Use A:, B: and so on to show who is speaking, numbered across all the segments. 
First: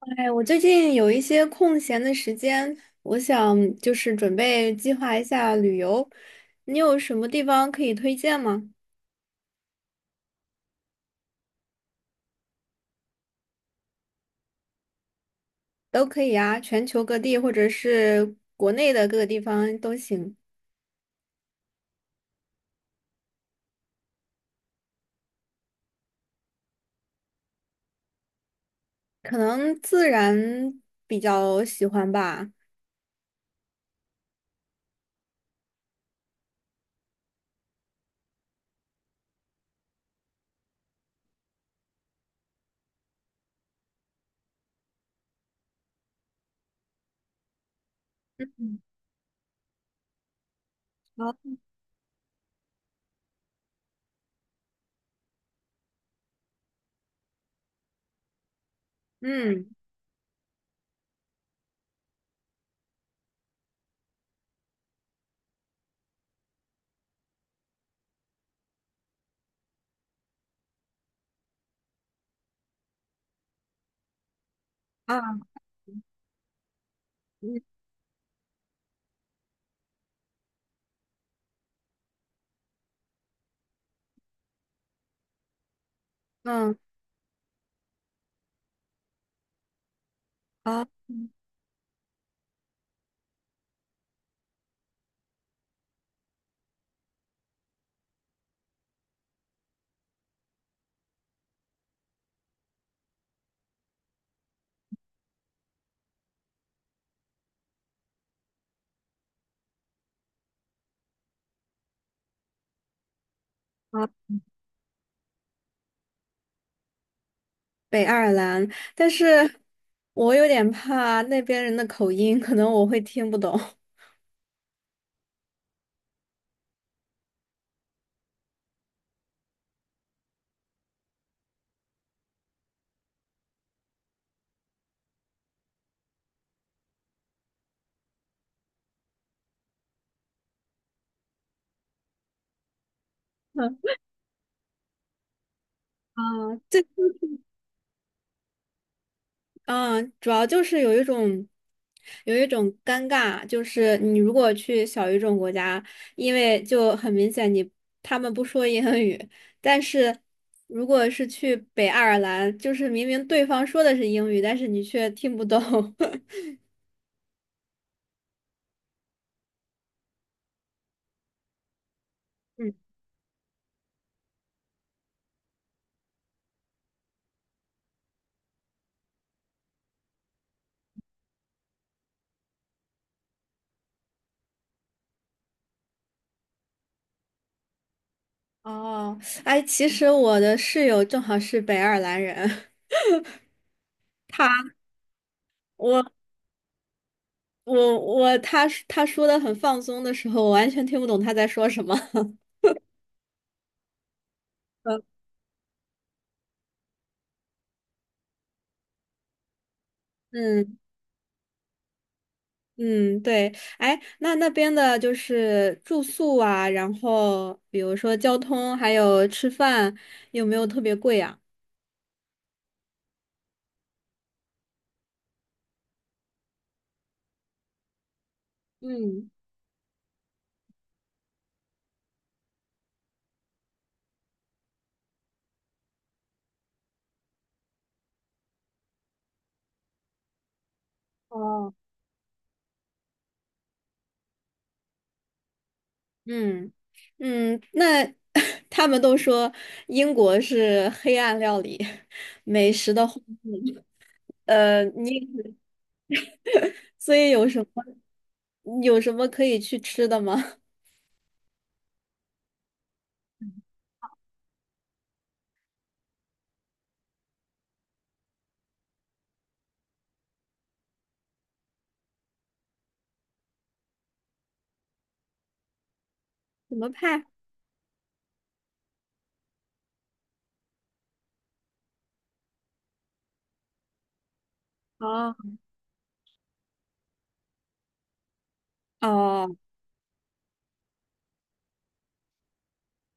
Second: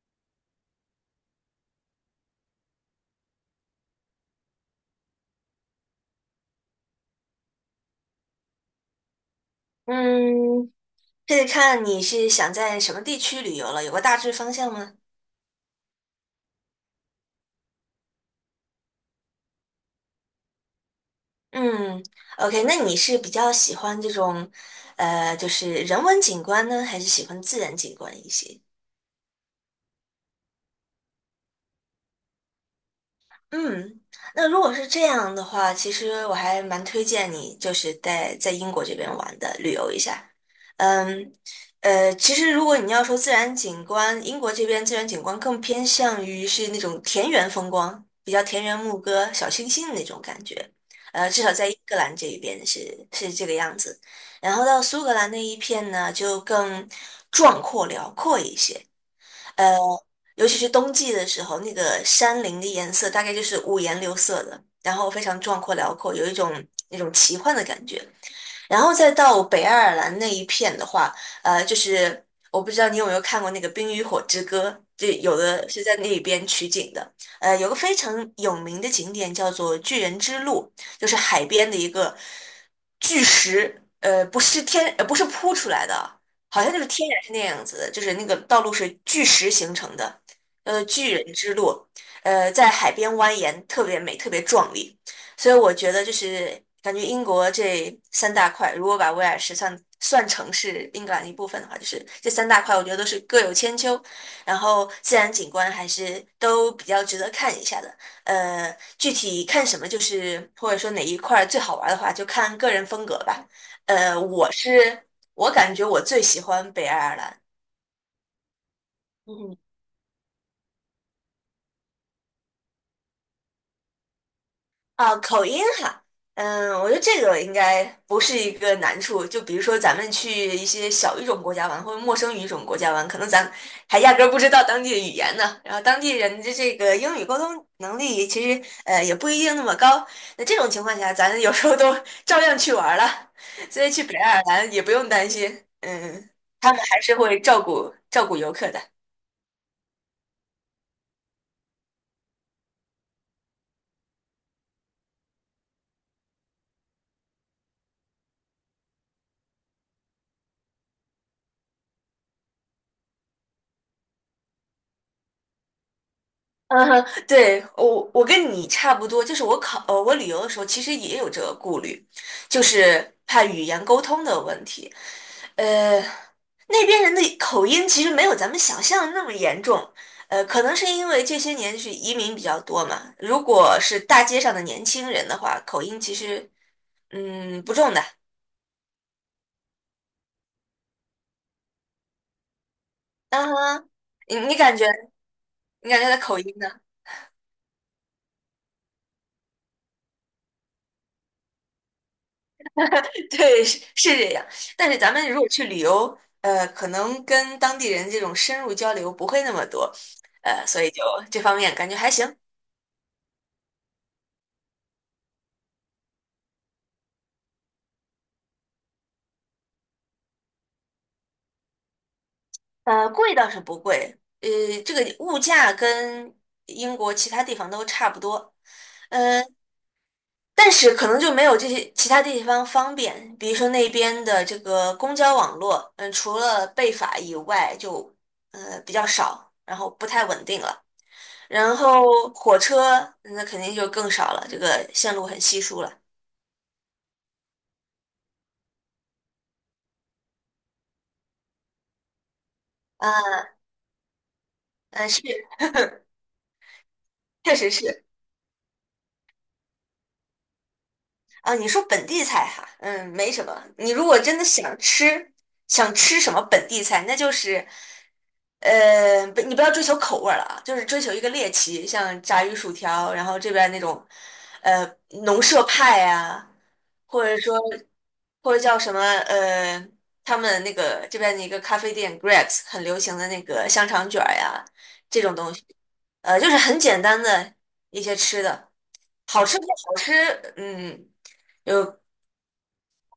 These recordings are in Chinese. A: 哎，我最近有一些空闲的时间，我想就是准备计划一下旅游。你有什么地方可以推荐吗？
B: 嗯，这得看你是想在什么地区旅游了，有个大致方向吗？
A: 都可以啊，全球各地或者是国内的各个地方都行。
B: 嗯，OK，那你是比较喜欢这种，就是人文景观呢，还是喜欢自然景观一些？
A: 可能自然比较喜欢吧。
B: 嗯，那如果是这样的话，其实我还蛮推荐你，就是在英国这边玩的，旅游一下。嗯，其实如果你要说自然景观，英国这边自然景观更偏向于是那种田园风光，比较田园
A: 嗯。
B: 牧歌、小清新的那种感觉。
A: 好。
B: 至少在英格兰这一边是这个样子。然后到苏格兰那一片呢，就更壮阔辽阔一些。
A: 嗯
B: 呃，尤其是冬季的时候，那个山林的颜色大概就是五颜六色的，然后非常壮阔辽阔，有一种那种奇幻的感觉。然后再到北爱尔兰那一片的话，就是我不知道你有没有看过那个《冰与火之歌》，就有
A: 啊。
B: 的是在那边取景的。
A: 嗯
B: 有个非常有名的景点叫做巨人之路，就是海边的一个巨石，不是天，不是铺出来的，好像
A: 嗯。
B: 就是天然是那样子的，就是那个道路是巨石形成的，
A: 好
B: 巨人之路，在海边蜿蜒，特别美，特别壮丽。所以我觉得就是感觉英国这三大块，如果把威尔士算成是英格兰一部分的话，就是这三大块，我觉得都是各有千秋，然后自然景观还是都比较值得看一下的。具体看什么，就是或者说哪一块最好玩的话，就看个人风格吧。
A: 好。
B: 呃，我是我感觉我最喜欢北爱尔兰。
A: 北爱尔兰，但是我有点怕那边人的口音，可能我会听不懂。
B: 啊，口音哈，我觉得这个应该不是一个难处。就比如说咱们去一些小语种国家玩，或者陌生语种国家玩，可能咱还压根儿不知道当地的语言呢。然后当地人的这个英语沟通能力其实也不一定那么高。那这种情况下，咱有时候都 照样去玩儿了，所以
A: 嗯
B: 去北爱尔兰也不用担心，
A: 啊。
B: 他们还 是会照顾照顾游客的。
A: 嗯，主要就是有一种，有一种尴尬，就是你如果去小语种国家，因为就很明显他们不说英语，但是如果是去北爱尔兰，就是明明对方说的是英语，但是你却听不懂。
B: 嗯，对，我跟你差不多，就是我我旅游的时候，其实也有这个顾虑，就
A: 嗯。
B: 是怕语言沟通的问题。呃，那边人的口音其实没有咱们想象的那么严重，可能是因为这些年就是移民比较多嘛。如果是大街上的年轻人的话，口音其实不重的。
A: 哦。哎，其实我的室友正好是北爱尔兰人。
B: 嗯哼，你
A: 他，
B: 你感觉你感
A: 我，
B: 觉他的口音呢？
A: 我，我，他他说的很放松的时候，我完全听不懂他在说什么。
B: 对，是这样。但是咱们如果去旅游，可能跟当地人这种深入交流不会那么多，
A: 嗯。
B: 所以就这方面感觉还行。
A: 嗯，对。哎，那那边的就是住宿啊，然后比如说交通，还有吃饭，有没有特别贵啊？
B: 贵倒是不贵，这个物价跟英国其他地方都差不多，
A: 嗯。
B: 呃，但是可能就没有这些其他地方方便，比如说那边的这个公交网络，除了贝法以外就，比较少，然后不太稳定了。
A: 哦。
B: 然后火车那肯定就更少了，这个线路很稀疏了。
A: 嗯嗯。那 他们都说英国是黑暗料理，美食的荒
B: 啊，
A: 漠。呃，
B: 嗯，
A: 你
B: 是，
A: 所以有
B: 确
A: 什
B: 实
A: 么
B: 是
A: 有什么可以去吃的吗？
B: 啊。你说本地菜哈，没什么。你如果真的想吃，想吃什么本地菜，那就是，不，你不要追求口味儿了啊，就是追求一个猎奇，像炸鱼薯条，然后这边那种，呃，农舍派呀、
A: 什么派？
B: 或者说或者叫什么，他们那个这边的一个咖啡店 Greg's 很流行的那个香肠卷儿呀，这种东
A: 哦。
B: 西，就是很简单的一些吃的，好
A: 哦。
B: 吃不好吃，嗯，有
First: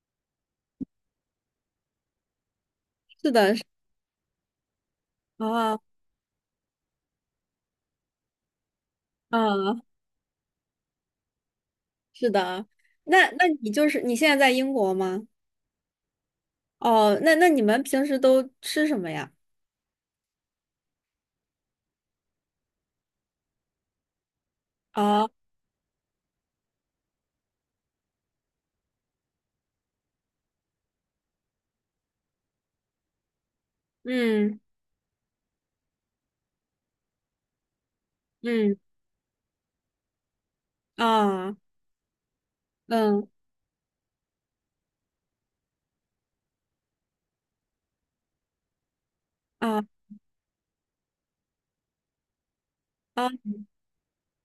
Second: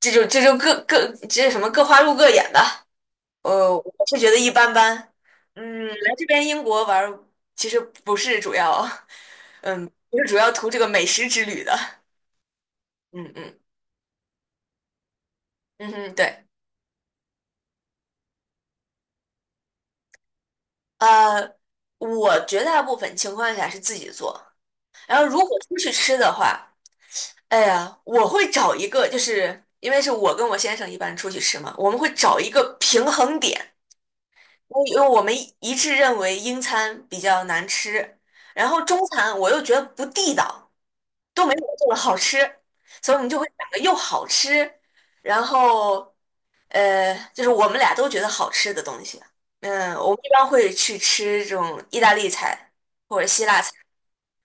B: 这就这就各各这什么各花入各眼吧，
A: 是的，是。
B: 我是觉得一般般，
A: 哦。
B: 来这边英国玩儿其实不是主要，
A: 嗯。
B: 不是主要图这个美食之旅的。
A: 是的啊。那
B: 嗯
A: 那
B: 嗯
A: 你就是你现在在英国吗？
B: 嗯哼，对，
A: 哦。那你们平时都吃什么呀？
B: 呃，我绝大部分情况下是自己做。然后
A: 啊。
B: 如果出去吃的话，哎呀，我会找一个，就是因为是我跟我先生一般出去吃嘛，我们会找一个平衡点，
A: 嗯
B: 因为我们一致认为英餐比较难吃，然后
A: 嗯
B: 中餐我又觉得不地道，都没
A: 啊
B: 我做的好吃，所以我
A: 嗯
B: 们就会找个又好吃，然后就是我们俩都觉得好吃的东西啊。
A: 啊
B: 我们一般会去吃这种意大利菜或者
A: 啊。
B: 希腊菜。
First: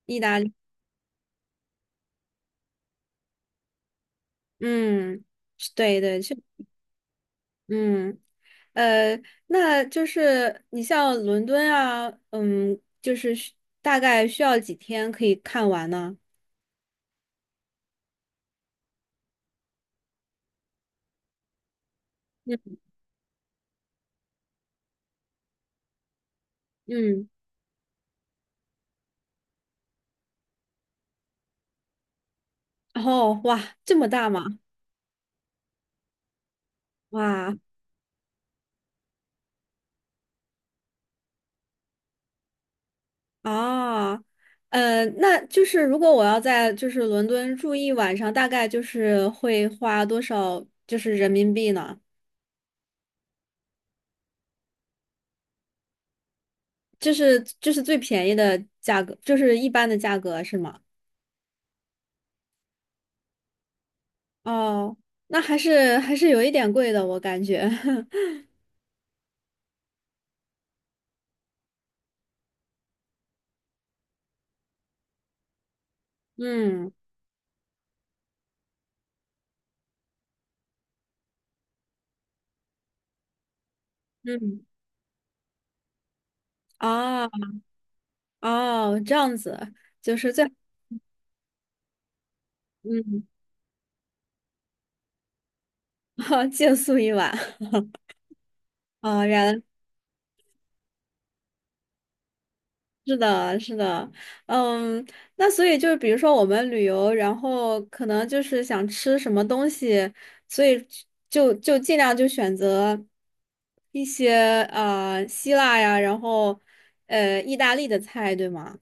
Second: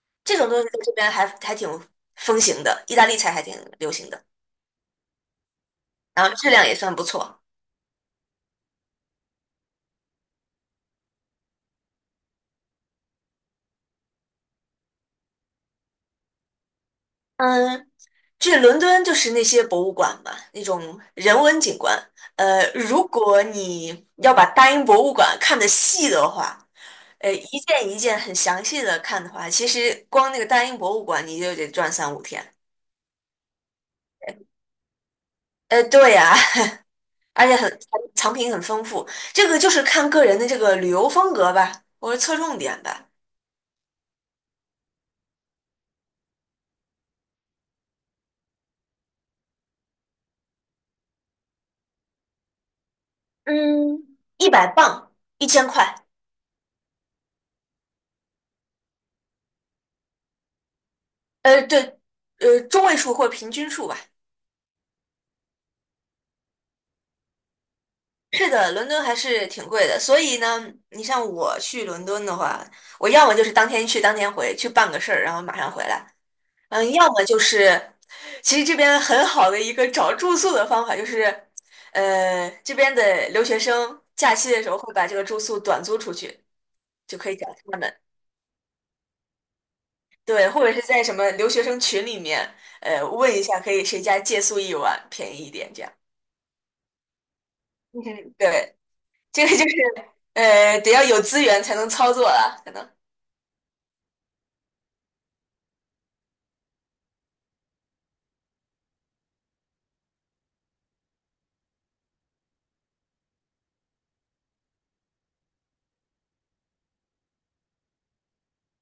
A: 意
B: 这
A: 大
B: 种
A: 利。
B: 东西在这边还挺风行的，意大利菜还挺流行的，
A: 嗯，是。对对。
B: 然后质量也算不错。
A: 嗯呃，那就是你像伦敦啊，嗯，就是大概需要几天可以看完呢？
B: 嗯，去伦敦就是那些博物馆嘛，那种人文景观。
A: 嗯
B: 如果你要把大英博物馆看得细的话，
A: 嗯。
B: 一件一件很详细的看的话，其实光那个大英博物馆你就得转三五天。
A: 哇，这么大吗？
B: 对呀，而且
A: 哇。
B: 藏品很丰富，这个就是看个人的这个旅游风格吧，或者侧重点吧。
A: 哦。那就是如果我要在就是伦敦住一晚上，大概就是会花多少就是人民币呢？
B: 嗯，100磅，1000块，
A: 就是最便宜的价格，就是一般的价格是吗？
B: 对，中位数或平均数吧。
A: 哦。那还是有一点贵的，我感觉。
B: 是的，伦敦还是挺贵的，所以呢，你像我去伦敦的话，我要么就是当天去当天回，去办个事儿，然后马上回来，
A: 嗯
B: 要么就是，其实这边很好的一个找住宿的方法就是，这边的留学生假期的
A: 嗯。
B: 时候会把这个住宿短租出去，就
A: 哦。
B: 可以找他们。
A: 哦，这样子。就是
B: 对，或者是在什么留学生群里面，
A: 嗯，
B: 问一下可以谁家借宿一晚，便宜一点这样。
A: 借宿一晚。
B: 嗯哼，对，
A: 哦，
B: 这
A: 原
B: 个就
A: 来。
B: 是得要有资源才能操作了，可能。
A: 是的，是的。嗯，那所以就是，比如说我们旅游，然后可能就是想吃什么东西，所以就尽量就选择一些希腊呀，然后意大利的菜，对吗？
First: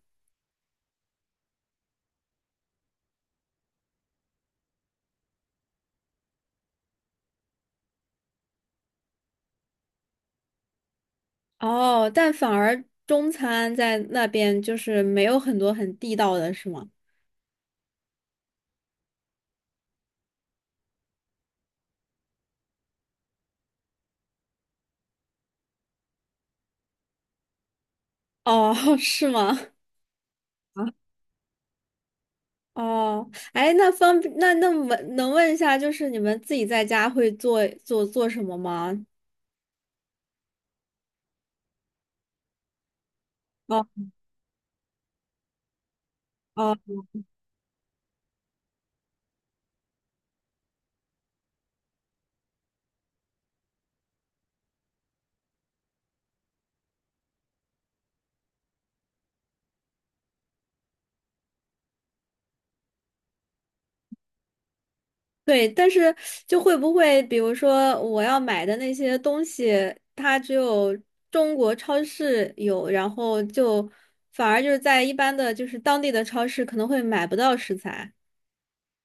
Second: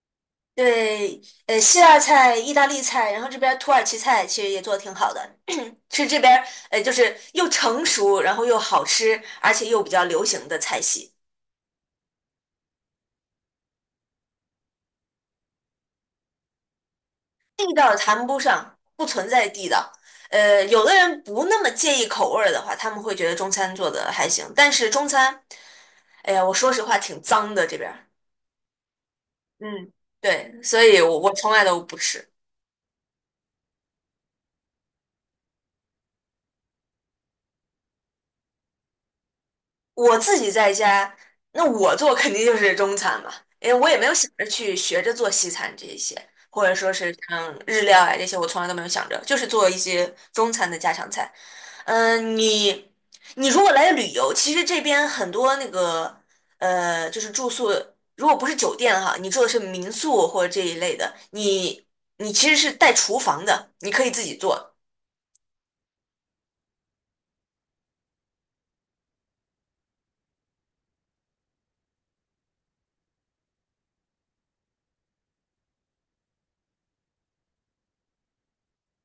B: 对，希腊菜、意大利菜，然后这边儿土耳其菜其实也做的挺好的，是这边儿就是又成熟，然后又好吃，而且又比较流行的菜系。
A: 哦，但反而中餐在那边就是没有很多很地道的，是吗？
B: 地道谈不上，不存在地道。有的人不那么介意口味儿的话，他们会觉得中餐做的还行，但是中餐。哎呀，我说实话挺脏的这边儿。
A: 哦。是吗？
B: 嗯，对，所
A: 啊。
B: 以我从来都不吃。
A: 哦。哎，那方那那么能问一下，就是你们自己在家会做什么吗？
B: 我自己在家，那我做肯定就是中餐嘛，因为
A: 哦。
B: 我也没有想着去学着做西餐这一些，或
A: 哦，
B: 者说是像日料啊这些，我从来都没有想着，就是做一些中餐的家常菜。嗯，你你如果来旅游，其实这边很多那个就是住宿，如果不是酒店哈，你住的是民宿或者这一类的，你其实是带厨房的，你可以自己做。
A: 对。但是会不会，比如说我要买的那些东西，它只有中国超市有，然后就反而就是在一般的就是当地的超市可能会买不到食材。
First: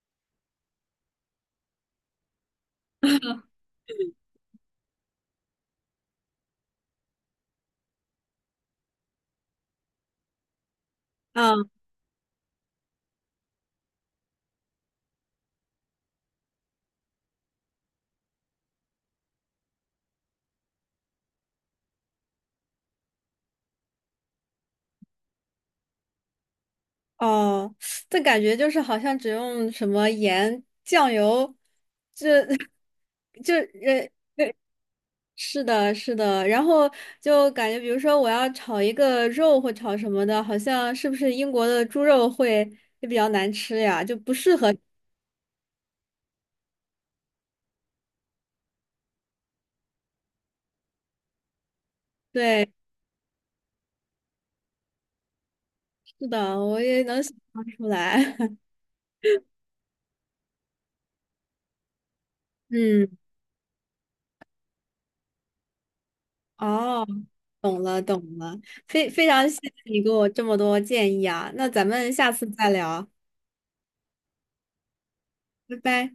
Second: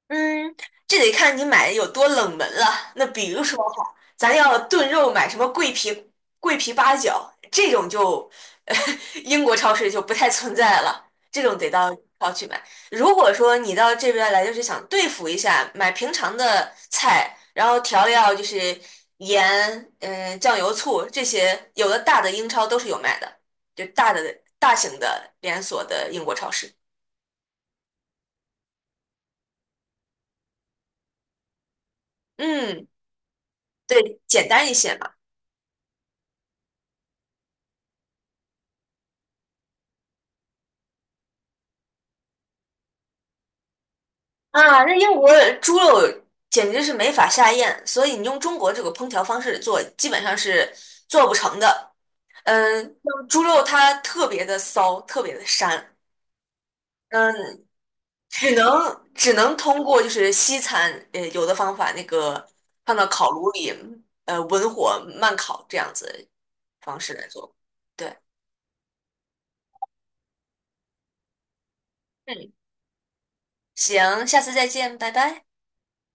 B: 嗯，这得看你买的有多冷门了。那比如说哈，咱要炖肉买什么桂皮八角这种就，英国超市就不太存在了，这
A: 啊。
B: 种得到超去买。如果说你到这边来就是想对付一下，买平常的菜，然后调料就是盐、酱油、醋这些，有的大的英超都是有卖的，就大的大型的连锁的英国超市。
A: 哦，这感觉就是好像只用什么盐、酱油，这
B: 嗯，
A: 就呃
B: 对，简单一些嘛。
A: 是的，是的。然后就感觉，比如说我要炒一个肉或炒什么的，好像是不是英国的猪肉会比较难吃呀？就不适合。
B: 啊，那英国的猪肉简直是没法下咽，所以你用中国这个烹调方式做，基本上是做不成的。
A: 对。
B: 像猪肉它特别的骚，特别的膻，
A: 是的，我也能想象
B: 嗯，
A: 出来。
B: 只 能只能通过就是西餐，有的方法那个放到
A: 嗯。
B: 烤炉里，文火慢烤这样子方
A: 哦。
B: 式来做。
A: 懂了，
B: 对，
A: 懂了。非常谢谢你给我这么多建议啊，那咱们下次
B: 嗯，
A: 再聊。
B: 行，下次再见，拜拜。
A: 拜拜。